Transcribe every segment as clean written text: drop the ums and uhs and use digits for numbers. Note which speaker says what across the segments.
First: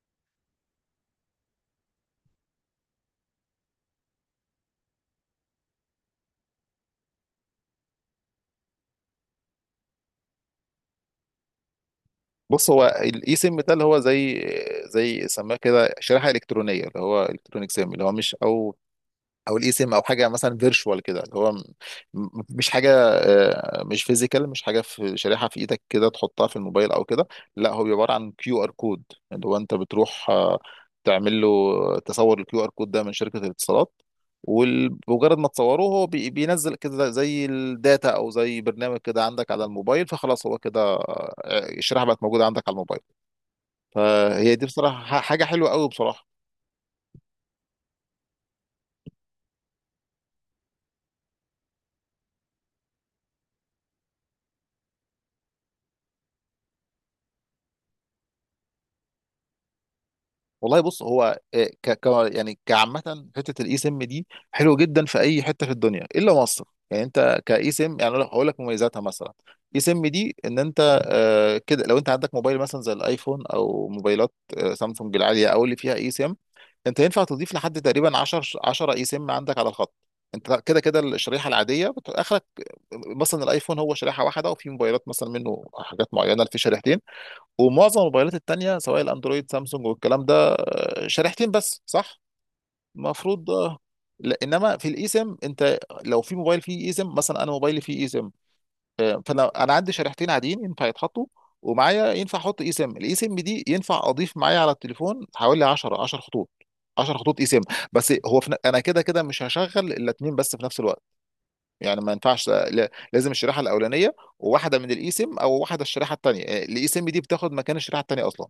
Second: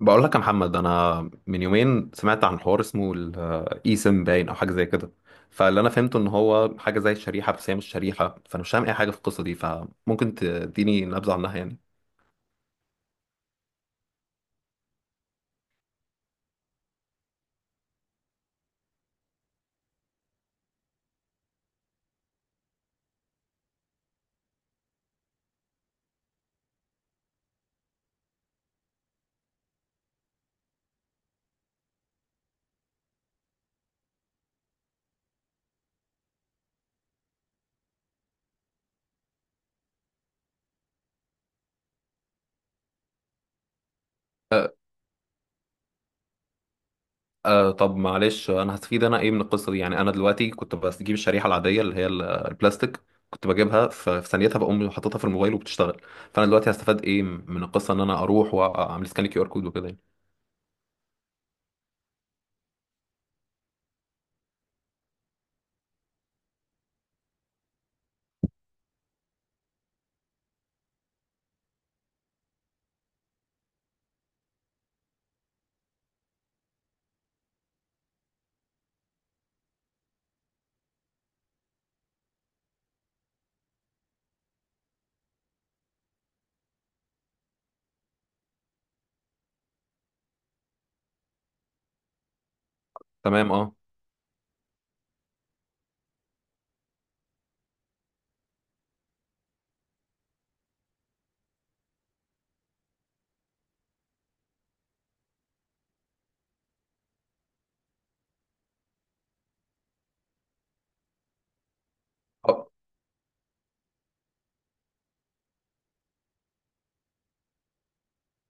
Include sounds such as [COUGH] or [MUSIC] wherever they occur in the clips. Speaker 1: بقول لك يا محمد، انا من يومين سمعت عن حوار اسمه الاي سم باين او حاجه زي كده. فاللي انا فهمته ان هو حاجه زي الشريحه، بس هي مش شريحه، فانا مش فاهم اي حاجه في القصه دي، فممكن تديني نبذه عنها يعني.
Speaker 2: بص، هو الاي سيم ده اللي هو زي سماه كده شريحه الكترونيه، اللي هو الكترونيك سيم، اللي هو مش او الاي سيم، او حاجه مثلا فيرتشوال كده، اللي هو مش حاجه، مش فيزيكال، مش حاجه في شريحه في ايدك كده تحطها في الموبايل او كده. لا، هو بيبقى عباره عن كيو ار كود، اللي هو انت بتروح تعمل له، تصور الكيو ار كود ده من شركه الاتصالات. ومجرد ما تصوره هو بينزل كده زي الداتا او زي برنامج كده عندك على الموبايل، فخلاص هو كده، الشريحه بقت موجوده عندك على الموبايل. فهي دي بصراحه حاجه حلوه قوي بصراحه.
Speaker 1: أه طب معلش، انا هستفيد انا ايه من القصه دي يعني؟ انا دلوقتي كنت بجيب الشريحه العاديه اللي هي البلاستيك، كنت بجيبها في ثانيتها بقوم حاططها في الموبايل وبتشتغل. فانا دلوقتي هستفاد ايه من القصه؟ ان انا اروح واعمل سكان كيو ار كود وكده يعني.
Speaker 2: والله، بص هو يعني كعامة حتة، الاي سم دي حلو جدا في اي حتة في الدنيا الا مصر. يعني انت كاي سم، يعني أنا هقول لك مميزاتها مثلا. اي سم دي، ان انت كده لو انت عندك موبايل مثلا زي الايفون او موبايلات سامسونج العالية او اللي فيها اي سم، انت ينفع تضيف لحد تقريبا 10 اي سم عندك على الخط. انت كده كده الشريحه العاديه اخرك. مثلا الايفون هو شريحه واحده، وفي موبايلات مثلا منه حاجات معينه اللي في شريحتين. ومعظم الموبايلات التانية سواء الاندرويد سامسونج والكلام ده، شريحتين بس، صح؟ المفروض،
Speaker 1: تمام
Speaker 2: لا، انما في الايسم انت، لو في موبايل فيه ايسم، مثلا انا موبايلي فيه ايسم. فانا انا عندي شريحتين عاديين ينفع يتحطوا، ومعايا ينفع احط ايسم. الايسم دي ينفع اضيف معايا على التليفون حوالي 10 خطوط، 10 خطوط ايسم. بس هو في انا كده كده مش هشغل الا اتنين بس في نفس الوقت. يعني ما ينفعش،
Speaker 1: اه.
Speaker 2: لازم الشريحه الاولانيه وواحده من الايسم، او واحده الشريحه الثانيه. الايسم دي بتاخد مكان الشريحه الثانيه اصلا.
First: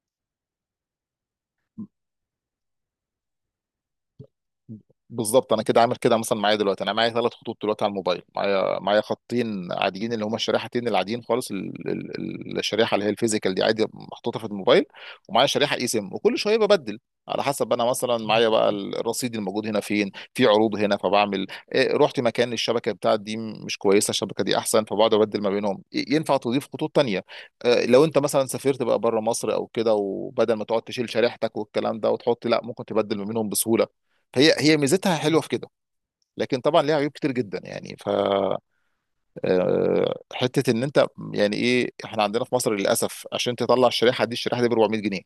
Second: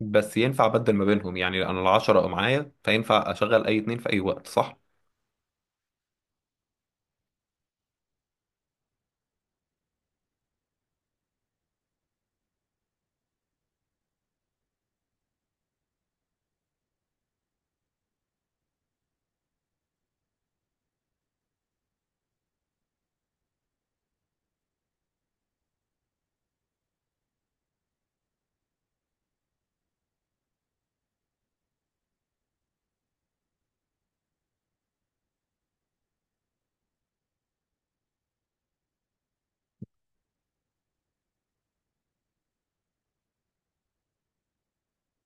Speaker 1: بس ينفع أبدل ما بينهم يعني، أنا العشرة أو معايا، فينفع أشغل أي اتنين في أي وقت صح؟
Speaker 2: بالظبط، انا كده عامل كده. مثلا معايا دلوقتي، انا معايا ثلاث خطوط دلوقتي على الموبايل. معايا خطين عاديين اللي هما الشريحتين العاديين خالص، الشريحه اللي هي الفيزيكال دي عادي محطوطه في الموبايل. ومعايا شريحه اي سيم، وكل شويه ببدل على حسب. انا مثلا معايا بقى الرصيد الموجود هنا، فين في عروض هنا، فبعمل إيه؟ رحت مكان الشبكه بتاعت دي مش كويسه، الشبكه دي احسن، فبقعد ابدل ما بينهم. إيه، ينفع تضيف خطوط تانية؟ لو انت مثلا سافرت بقى بره مصر او كده، وبدل ما تقعد تشيل شريحتك والكلام ده وتحط، لا، ممكن تبدل ما بينهم بسهوله. هي ميزتها حلوه في كده. لكن طبعا ليها عيوب كتير جدا، يعني. ف آه، حته ان انت، يعني ايه، احنا عندنا في مصر للاسف عشان تطلع الشريحه دي، الشريحه دي ب 400 جنيه.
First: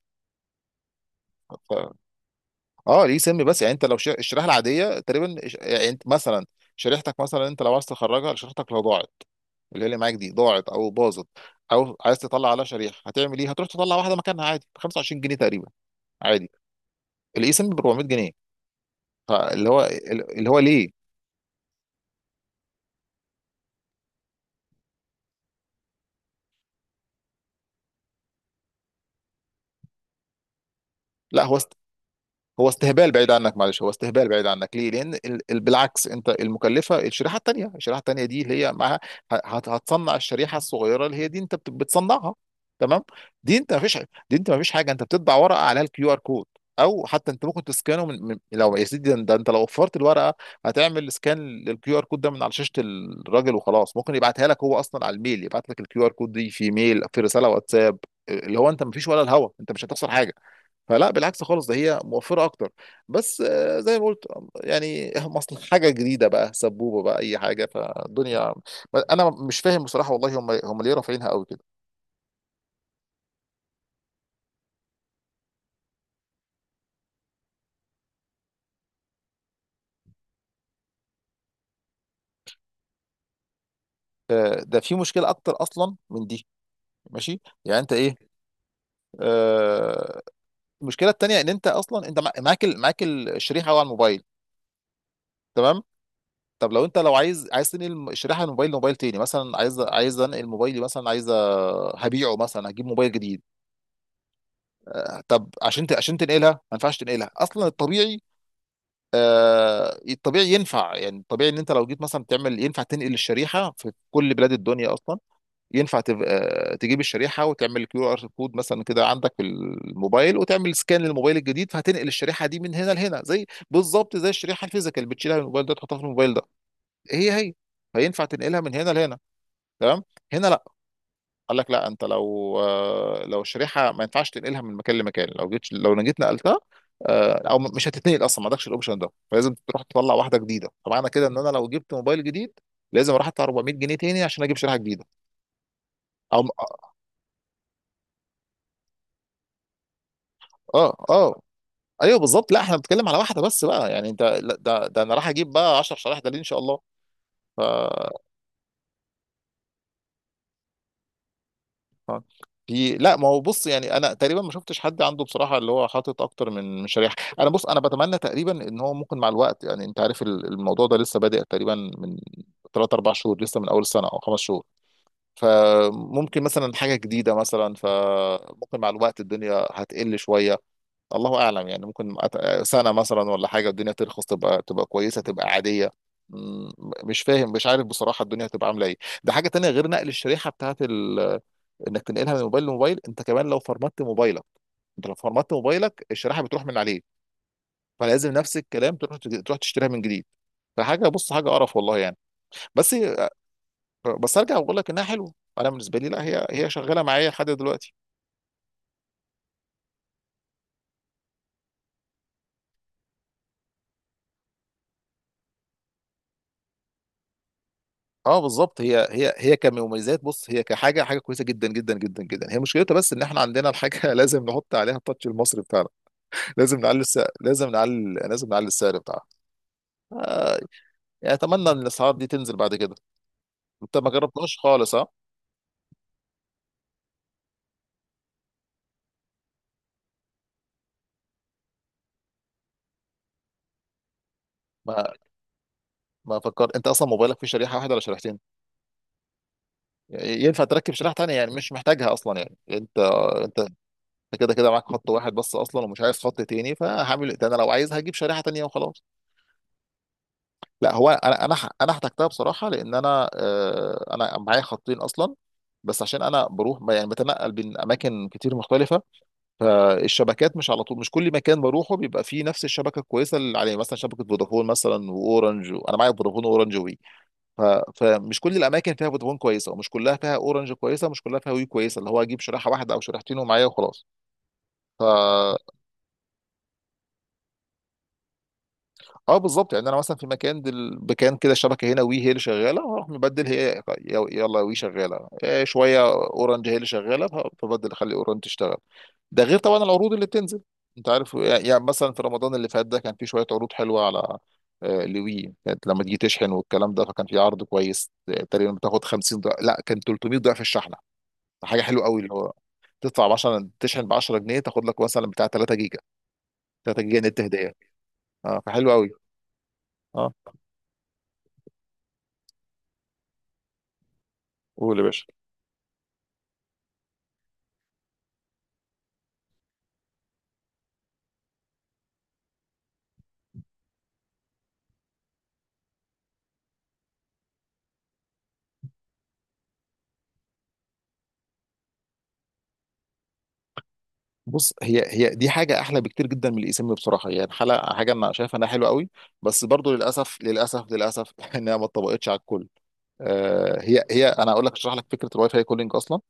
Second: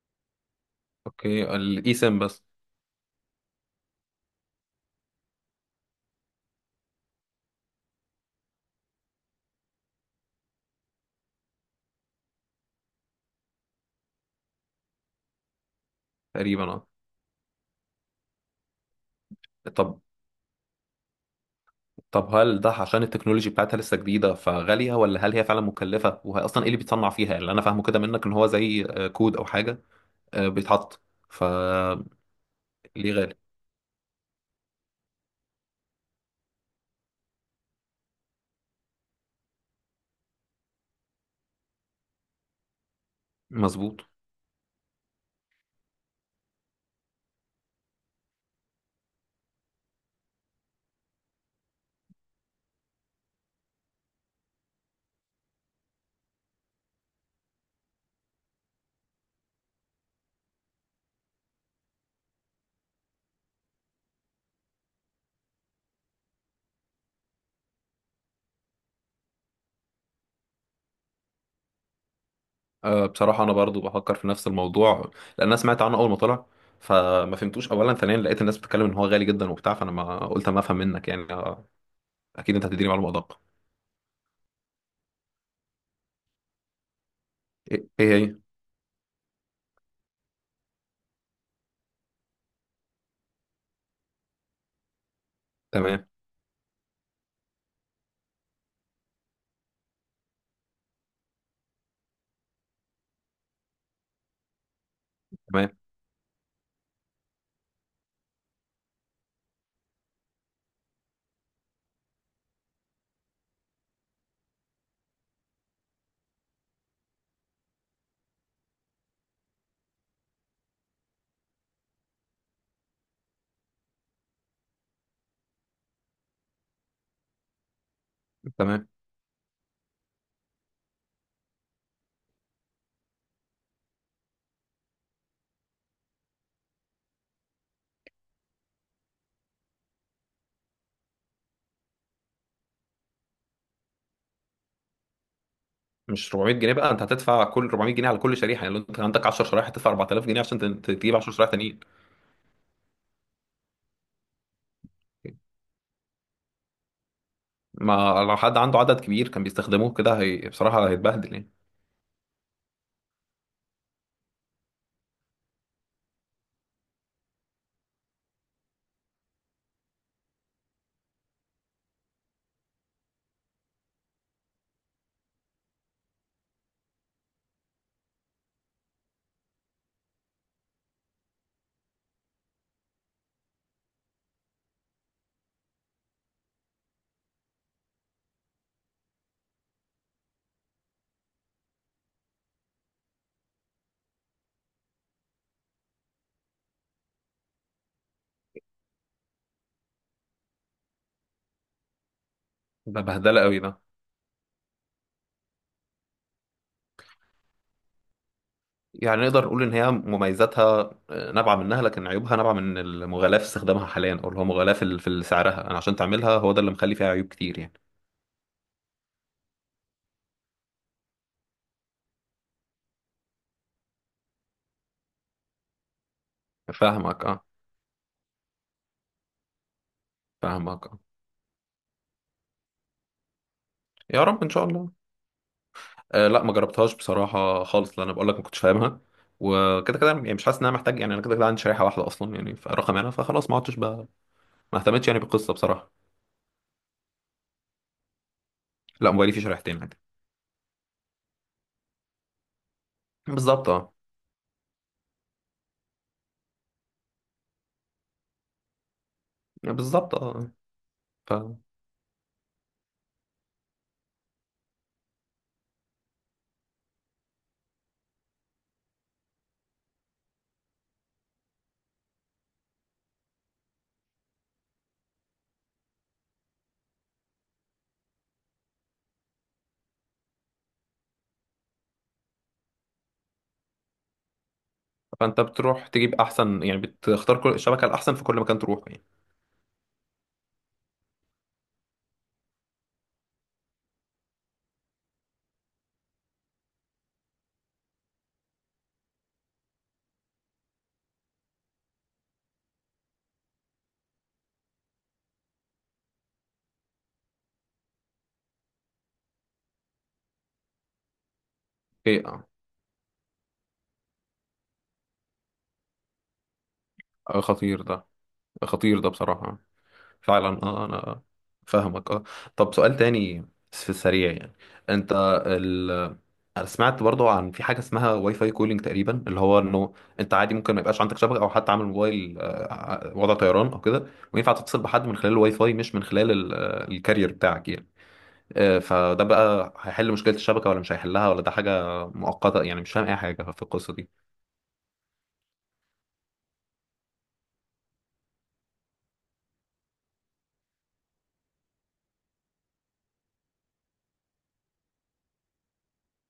Speaker 1: أوكي،
Speaker 2: ف...
Speaker 1: الإي سيم بس؟
Speaker 2: اه ليه سم بس؟ يعني انت لو الشريحه العاديه تقريبا، يعني انت مثلا شريحتك، مثلا انت لو عايز تخرجها، شريحتك لو ضاعت، اللي هي اللي معاك دي ضاعت او باظت، او عايز تطلع على شريحه، هتعمل ايه؟ هتروح تطلع واحده مكانها عادي ب 25 جنيه تقريبا، عادي.
Speaker 1: تقريبا أه.
Speaker 2: الاي سم ب 400 جنيه. فاللي هو
Speaker 1: طب
Speaker 2: اللي هو ليه؟
Speaker 1: طب هل ده عشان التكنولوجي بتاعتها لسه جديدة فغالية، ولا هل هي فعلا مكلفة؟ وهي أصلا إيه اللي بيتصنع فيها؟ اللي أنا فاهمه كده منك إن هو زي كود أو حاجة بيتحط،
Speaker 2: لا، هو
Speaker 1: فليه
Speaker 2: هو استهبال بعيد
Speaker 1: غالي؟
Speaker 2: عنك. معلش، هو استهبال بعيد عنك، ليه؟ لان بالعكس، انت المكلفه الشريحه الثانيه. الشريحه الثانيه دي اللي هي معاها، هتصنع الشريحه الصغيره اللي هي دي انت بتصنعها، تمام؟ دي انت ما فيش
Speaker 1: مظبوط.
Speaker 2: دي انت ما فيش حاجه، انت بتطبع ورقه عليها الكيو ار كود، او حتى انت ممكن تسكانه من لو يا سيدي. ده ده انت لو وفرت الورقه، هتعمل سكان للكيو ار كود ده من على شاشه الراجل وخلاص. ممكن يبعتها لك هو اصلا على الميل، يبعت لك الكيو ار كود دي في ميل، في رساله واتساب. اللي هو انت ما فيش ولا الهوا، انت مش هتخسر حاجه. فلا، بالعكس خالص، ده هي موفرة أكتر. بس زي ما قلت، يعني مصل حاجة جديدة بقى سبوبة بقى أي حاجة فالدنيا. أنا مش فاهم بصراحة، والله هم ليه رافعينها قوي كده.
Speaker 1: بصراحة أنا برضو بفكر في نفس الموضوع لأن أنا سمعت عنه أول ما طلع، فما فهمتوش. أولا ثانيا لقيت الناس بتتكلم إن هو غالي جدا وبتاع، فأنا ما قلت أما أفهم منك يعني. أكيد أنت هتديني معلومة أدق.
Speaker 2: ده في مشكلة أكتر أصلا من دي. ماشي يعني،
Speaker 1: ايه
Speaker 2: أنت
Speaker 1: إيه
Speaker 2: إيه؟
Speaker 1: هي
Speaker 2: آه، المشكلة التانية إن أنت أصلا، أنت معاك معاك الشريحة على الموبايل، تمام.
Speaker 1: تمام.
Speaker 2: طب لو انت، لو عايز تنقل الشريحه من موبايل لموبايل تاني، مثلا عايز انقل موبايلي، مثلا عايز، هبيعه مثلا، هجيب موبايل جديد. طب
Speaker 1: تمام.
Speaker 2: عشان عشان تنقلها، ما ينفعش تنقلها اصلا الطبيعي. الطبيعي ينفع، يعني الطبيعي ان انت لو جيت مثلا تعمل، ينفع تنقل الشريحه في كل بلاد الدنيا اصلا. ينفع تجيب الشريحه وتعمل كيو ار كود مثلا كده عندك في الموبايل، وتعمل سكان للموبايل الجديد، فهتنقل الشريحه دي من هنا لهنا. زي بالظبط زي الشريحه الفيزيكال، بتشيلها من الموبايل ده تحطها في الموبايل ده، هي. فينفع تنقلها من
Speaker 1: تمام.
Speaker 2: هنا لهنا، تمام. هنا قال لك لا، انت لو، لو الشريحه ما ينفعش تنقلها من مكان لمكان، لو جيت، نقلتها، او مش هتتنقل اصلا، ما عندكش الاوبشن ده. فلازم تروح تطلع واحده جديده. فمعنى كده ان انا لو جبت موبايل جديد، لازم اروح ادفع 400 جنيه تاني عشان اجيب شريحه جديده.
Speaker 1: مش
Speaker 2: او
Speaker 1: 400 جنيه بقى، انت هتدفع كل 400 جنيه على كل شريحه، يعني لو انت عندك 10 شرايح هتدفع 4000 جنيه عشان
Speaker 2: اه اه
Speaker 1: تجيب 10
Speaker 2: آه،
Speaker 1: شرايح تانيين.
Speaker 2: ايوه بالظبط. لا، احنا بنتكلم على واحده بس بقى، يعني انت لا، ده انا راح اجيب بقى 10 شرايح؟ ده ليه ان شاء الله. ف
Speaker 1: ما لو حد عنده عدد كبير كان بيستخدموه كده، هي بصراحه هيتبهدل يعني.
Speaker 2: اه. في، لا، ما هو بص، يعني انا تقريبا ما شفتش حد عنده بصراحه اللي هو حاطط اكتر من شريحه. انا بتمنى تقريبا ان هو ممكن مع الوقت، يعني انت عارف الموضوع ده لسه بادئ تقريبا من 3 4 شهور، لسه من اول السنه، او خمس شهور. فممكن مثلا حاجه جديده، مثلا فممكن مع الوقت الدنيا هتقل شويه، الله اعلم. يعني ممكن سنه مثلا ولا حاجه الدنيا ترخص، تبقى كويسه تبقى عاديه. م- مش فاهم، مش عارف بصراحه الدنيا هتبقى عامله ايه. ده حاجه تانية غير نقل الشريحه بتاعت انك تنقلها من موبايل لموبايل. انت كمان لو فرمت موبايلك، الشريحه بتروح من عليه. فلازم نفس الكلام تروح تشتريها من جديد. فحاجه، بص، حاجه قرف والله يعني. بس،
Speaker 1: ده بهدله قوي ده.
Speaker 2: بس ارجع واقول لك انها حلوه. انا بالنسبه لي، لا، هي شغاله معايا لحد دلوقتي.
Speaker 1: يعني نقدر نقول ان هي مميزاتها نابعه منها، لكن عيوبها نابعه من المغالاة في استخدامها حاليا، او اللي هو مغالاة في سعرها انا، عشان تعملها، هو ده اللي مخلي فيها عيوب كتير يعني.
Speaker 2: اه، بالظبط. هي كمميزات، بص، هي حاجه كويسه جدا جدا جدا جدا. هي مشكلتها بس ان احنا عندنا الحاجه [LAUGHS] لازم نحط عليها التاتش المصري بتاعنا. لازم نعلي
Speaker 1: فاهمك
Speaker 2: السعر،
Speaker 1: اه.
Speaker 2: لازم نعلي السعر بتاعها.
Speaker 1: فاهمك اه.
Speaker 2: يعني اتمنى ان الاسعار دي تنزل بعد كده. انت ما
Speaker 1: يا رب ان
Speaker 2: جربتهاش
Speaker 1: شاء الله.
Speaker 2: خالص، ها؟
Speaker 1: آه لا، ما جربتهاش بصراحة خالص لأن أنا بقول لك ما كنتش فاهمها، وكده كده يعني مش حاسس إن أنا محتاج. يعني أنا كده كده عندي شريحة واحدة أصلا يعني، فرقم أنا فخلاص ما عدتش بقى، ما اهتمتش يعني بالقصة بصراحة.
Speaker 2: ما فكر، انت اصلا موبايلك فيه شريحه واحده ولا شريحتين؟
Speaker 1: لا، موبايلي فيه شريحتين عادي.
Speaker 2: يعني ينفع تركب شريحه تانية، يعني مش محتاجها اصلا، يعني انت. انت
Speaker 1: بالظبط
Speaker 2: انت
Speaker 1: أه.
Speaker 2: كده كده معاك خط واحد بس اصلا، ومش عايز خط تاني، فهعمل إيه؟ ده انا لو عايز هجيب شريحه تانية وخلاص.
Speaker 1: بالظبط أه.
Speaker 2: لا، هو
Speaker 1: ف...
Speaker 2: انا، انا احتجتها بصراحه، لان انا، انا معايا خطين اصلا. بس عشان انا بروح يعني بتنقل بين اماكن كتير مختلفه، فالشبكات مش على طول، مش كل مكان بروحه بيبقى فيه نفس الشبكه الكويسه اللي عليه. مثلا شبكه فودافون مثلا واورنج، انا معايا فودافون واورنج. ف... فمش كل الاماكن فيها فودافون كويسه، ومش كلها فيها اورنج كويسه، ومش كلها فيها وي كويسه، اللي هو اجيب شريحه واحده او شريحتين ومعايا وخلاص. ف
Speaker 1: فأنت بتروح تجيب أحسن يعني، بتختار كل الشبكة الأحسن في كل مكان تروح يعني؟
Speaker 2: اه بالظبط. يعني انا مثلا في مكان مكان كده الشبكه هنا وي هي اللي شغاله، اروح مبدل، هي يلا وي شغاله، إيه، شويه اورنج هي اللي شغاله، فبدل اخلي اورنج تشتغل. ده غير طبعا العروض اللي بتنزل. انت عارف، يعني مثلا في رمضان اللي فات ده كان في شويه عروض حلوه على، لوي كانت لما تيجي تشحن والكلام ده، فكان في عرض كويس، تقريبا بتاخد 50 ضعف، لا، كان 300 ضعف الشحن. حاجه حلوه قوي
Speaker 1: إيه.
Speaker 2: اللي هو تدفع ب 10، تشحن ب 10 جنيه، تاخد لك مثلا بتاع 3 جيجا، نت هديه.
Speaker 1: خطير ده.
Speaker 2: اه، فحلو
Speaker 1: خطير ده
Speaker 2: قوي.
Speaker 1: بصراحة.
Speaker 2: اه،
Speaker 1: فعلا اه. انا فاهمك اه. طب سؤال تاني في السريع يعني،
Speaker 2: قول يا
Speaker 1: انت
Speaker 2: باشا.
Speaker 1: ال... انا سمعت برضو عن في حاجه اسمها واي فاي كولينج تقريبا، اللي هو انه انت عادي ممكن ما يبقاش عندك شبكه، او حتى عامل موبايل وضع طيران او كده، وينفع تتصل بحد من خلال الواي فاي مش من خلال الكارير بتاعك يعني. فده بقى هيحل مشكله الشبكه ولا مش هيحلها، ولا ده حاجه مؤقته؟ يعني مش فاهم اي حاجه في القصه دي.
Speaker 2: بص، هي دي حاجه احلى بكتير جدا من الاسم بصراحه. يعني حلقه، حاجه انا شايفها انها حلوه قوي. بس برضو للاسف للاسف للاسف [LAUGHS] انها ما اتطبقتش على الكل. هي انا اقول لك، اشرح لك فكره الواي فاي كولينج اصلا.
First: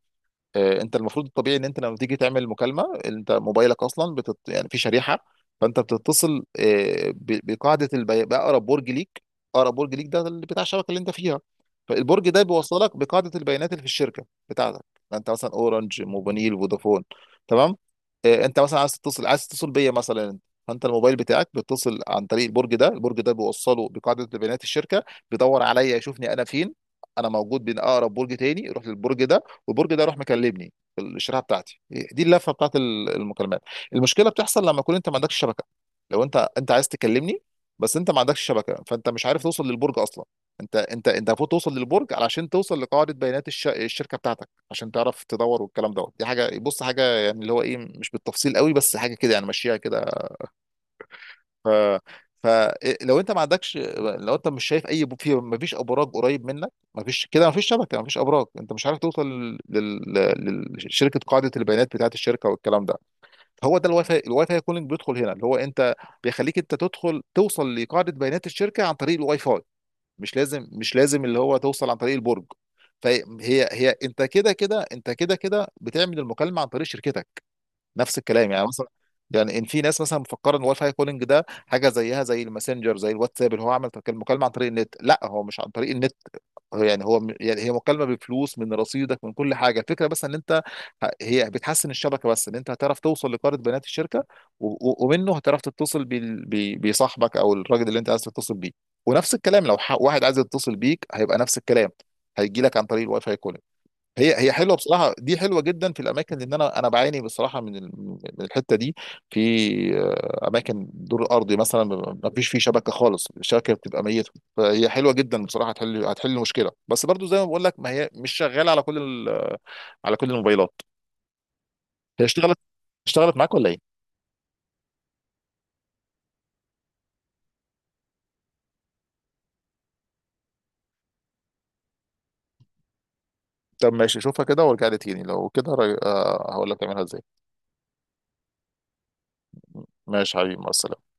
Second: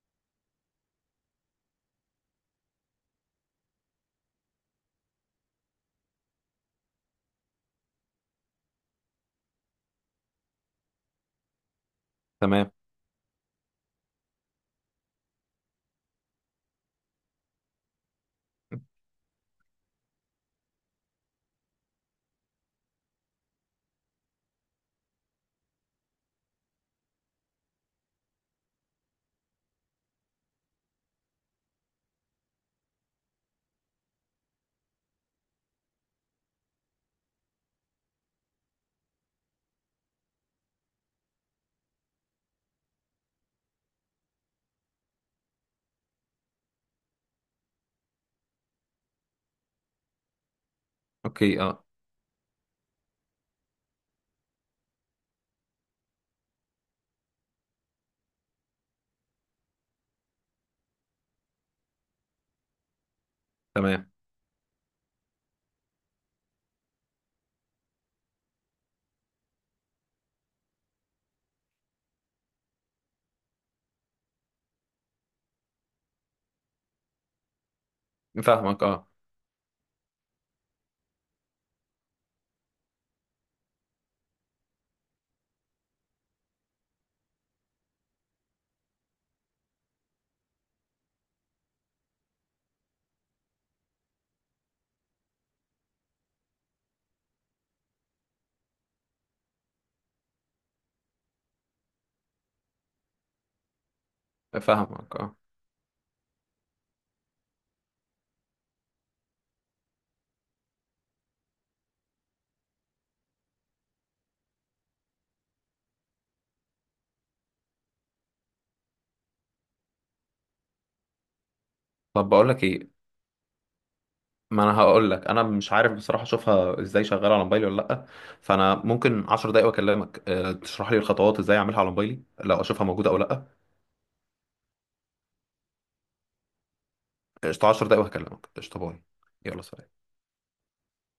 Speaker 2: انت المفروض الطبيعي ان انت لما تيجي تعمل مكالمه، انت موبايلك اصلا يعني في شريحه. فانت بتتصل باقرب برج ليك. اقرب برج ليك ده اللي بتاع الشبكه اللي انت فيها. فالبرج ده
Speaker 1: تمام.
Speaker 2: بيوصلك بقاعده البيانات اللي في الشركه بتاعتك. يعني انت مثلا اورنج موبينيل فودافون، تمام. انت مثلا عايز تتصل، بيا مثلا. فانت الموبايل بتاعك بيتصل عن طريق البرج ده. البرج ده بيوصله بقاعده بيانات الشركه، بيدور عليا يشوفني انا فين. انا موجود بين اقرب برج تاني، يروح للبرج ده، والبرج ده راح مكلمني في الشريحه بتاعتي دي. اللفه بتاعت المكالمات. المشكله بتحصل لما يكون انت ما عندكش شبكه. لو انت عايز تكلمني، بس انت ما عندكش شبكه، فانت مش عارف توصل للبرج اصلا. انت المفروض توصل للبرج علشان توصل لقاعده بيانات الشركه بتاعتك، عشان تعرف تدور والكلام دوت. دي حاجه، بص، حاجه يعني اللي هو ايه، مش بالتفصيل قوي، بس حاجه كده يعني ماشيها كده.
Speaker 1: اوكي
Speaker 2: ف
Speaker 1: اه.
Speaker 2: فلو انت ما عندكش، لو انت مش شايف اي في، ما فيش ابراج قريب منك، ما فيش كده، ما فيش شبكه، ما فيش ابراج، انت مش عارف توصل لشركه قاعده البيانات بتاعه الشركه والكلام ده. هو ده الواي
Speaker 1: تمام.
Speaker 2: فاي، كولينج بيدخل هنا، اللي هو انت، بيخليك انت تدخل توصل لقاعده بيانات الشركه عن طريق الواي فاي. مش لازم، اللي هو توصل عن طريق البرج. فهي، انت كده كده، بتعمل المكالمه عن طريق شركتك، نفس الكلام، يعني
Speaker 1: فاهمك
Speaker 2: مثلا.
Speaker 1: اه.
Speaker 2: يعني ان في ناس مثلا مفكره ان الواي فاي كولينج ده حاجه زيها زي الماسنجر زي الواتساب، اللي هو عمل مكالمه عن طريق النت. لا، هو مش عن طريق النت. هو يعني هو يعني هي مكالمه بفلوس من رصيدك، من كل حاجه. الفكره بس ان انت، هي بتحسن الشبكه، بس ان انت هتعرف توصل لقاره بيانات الشركه، ومنه هتعرف تتصل بصاحبك او الراجل اللي انت عايز تتصل بيه. ونفس الكلام لو واحد عايز يتصل بيك، هيبقى نفس الكلام، هيجي لك عن طريق الواي فاي كولينج. هي حلوه بصراحه،
Speaker 1: فاهمك اه.
Speaker 2: دي حلوه جدا في الاماكن، لان انا بعاني بصراحه من من الحته دي. في اماكن دور ارضي مثلا ما فيش فيه شبكه خالص، الشبكه بتبقى ميته. فهي حلوه جدا بصراحه، هتحل، مشكله، بس برضو زي ما بقول لك ما هي مش شغاله على كل على كل الموبايلات. هي
Speaker 1: طب بقول
Speaker 2: اشتغلت،
Speaker 1: لك ايه،
Speaker 2: معاك ولا ايه؟
Speaker 1: ما انا هقول لك انا مش عارف بصراحه اشوفها ازاي شغاله على موبايلي ولا لا، فانا ممكن 10 دقايق واكلمك تشرح لي الخطوات ازاي اعملها على موبايلي لو اشوفها موجوده او لا.
Speaker 2: طب ماشي، شوفها كده وارجع لي تاني، لو كده هقول لك تعملها ازاي.
Speaker 1: قشطه، 10 دقايق وهكلمك. قشطه، باي. يلا سلام.
Speaker 2: ماشي حبيبي، مع السلامه.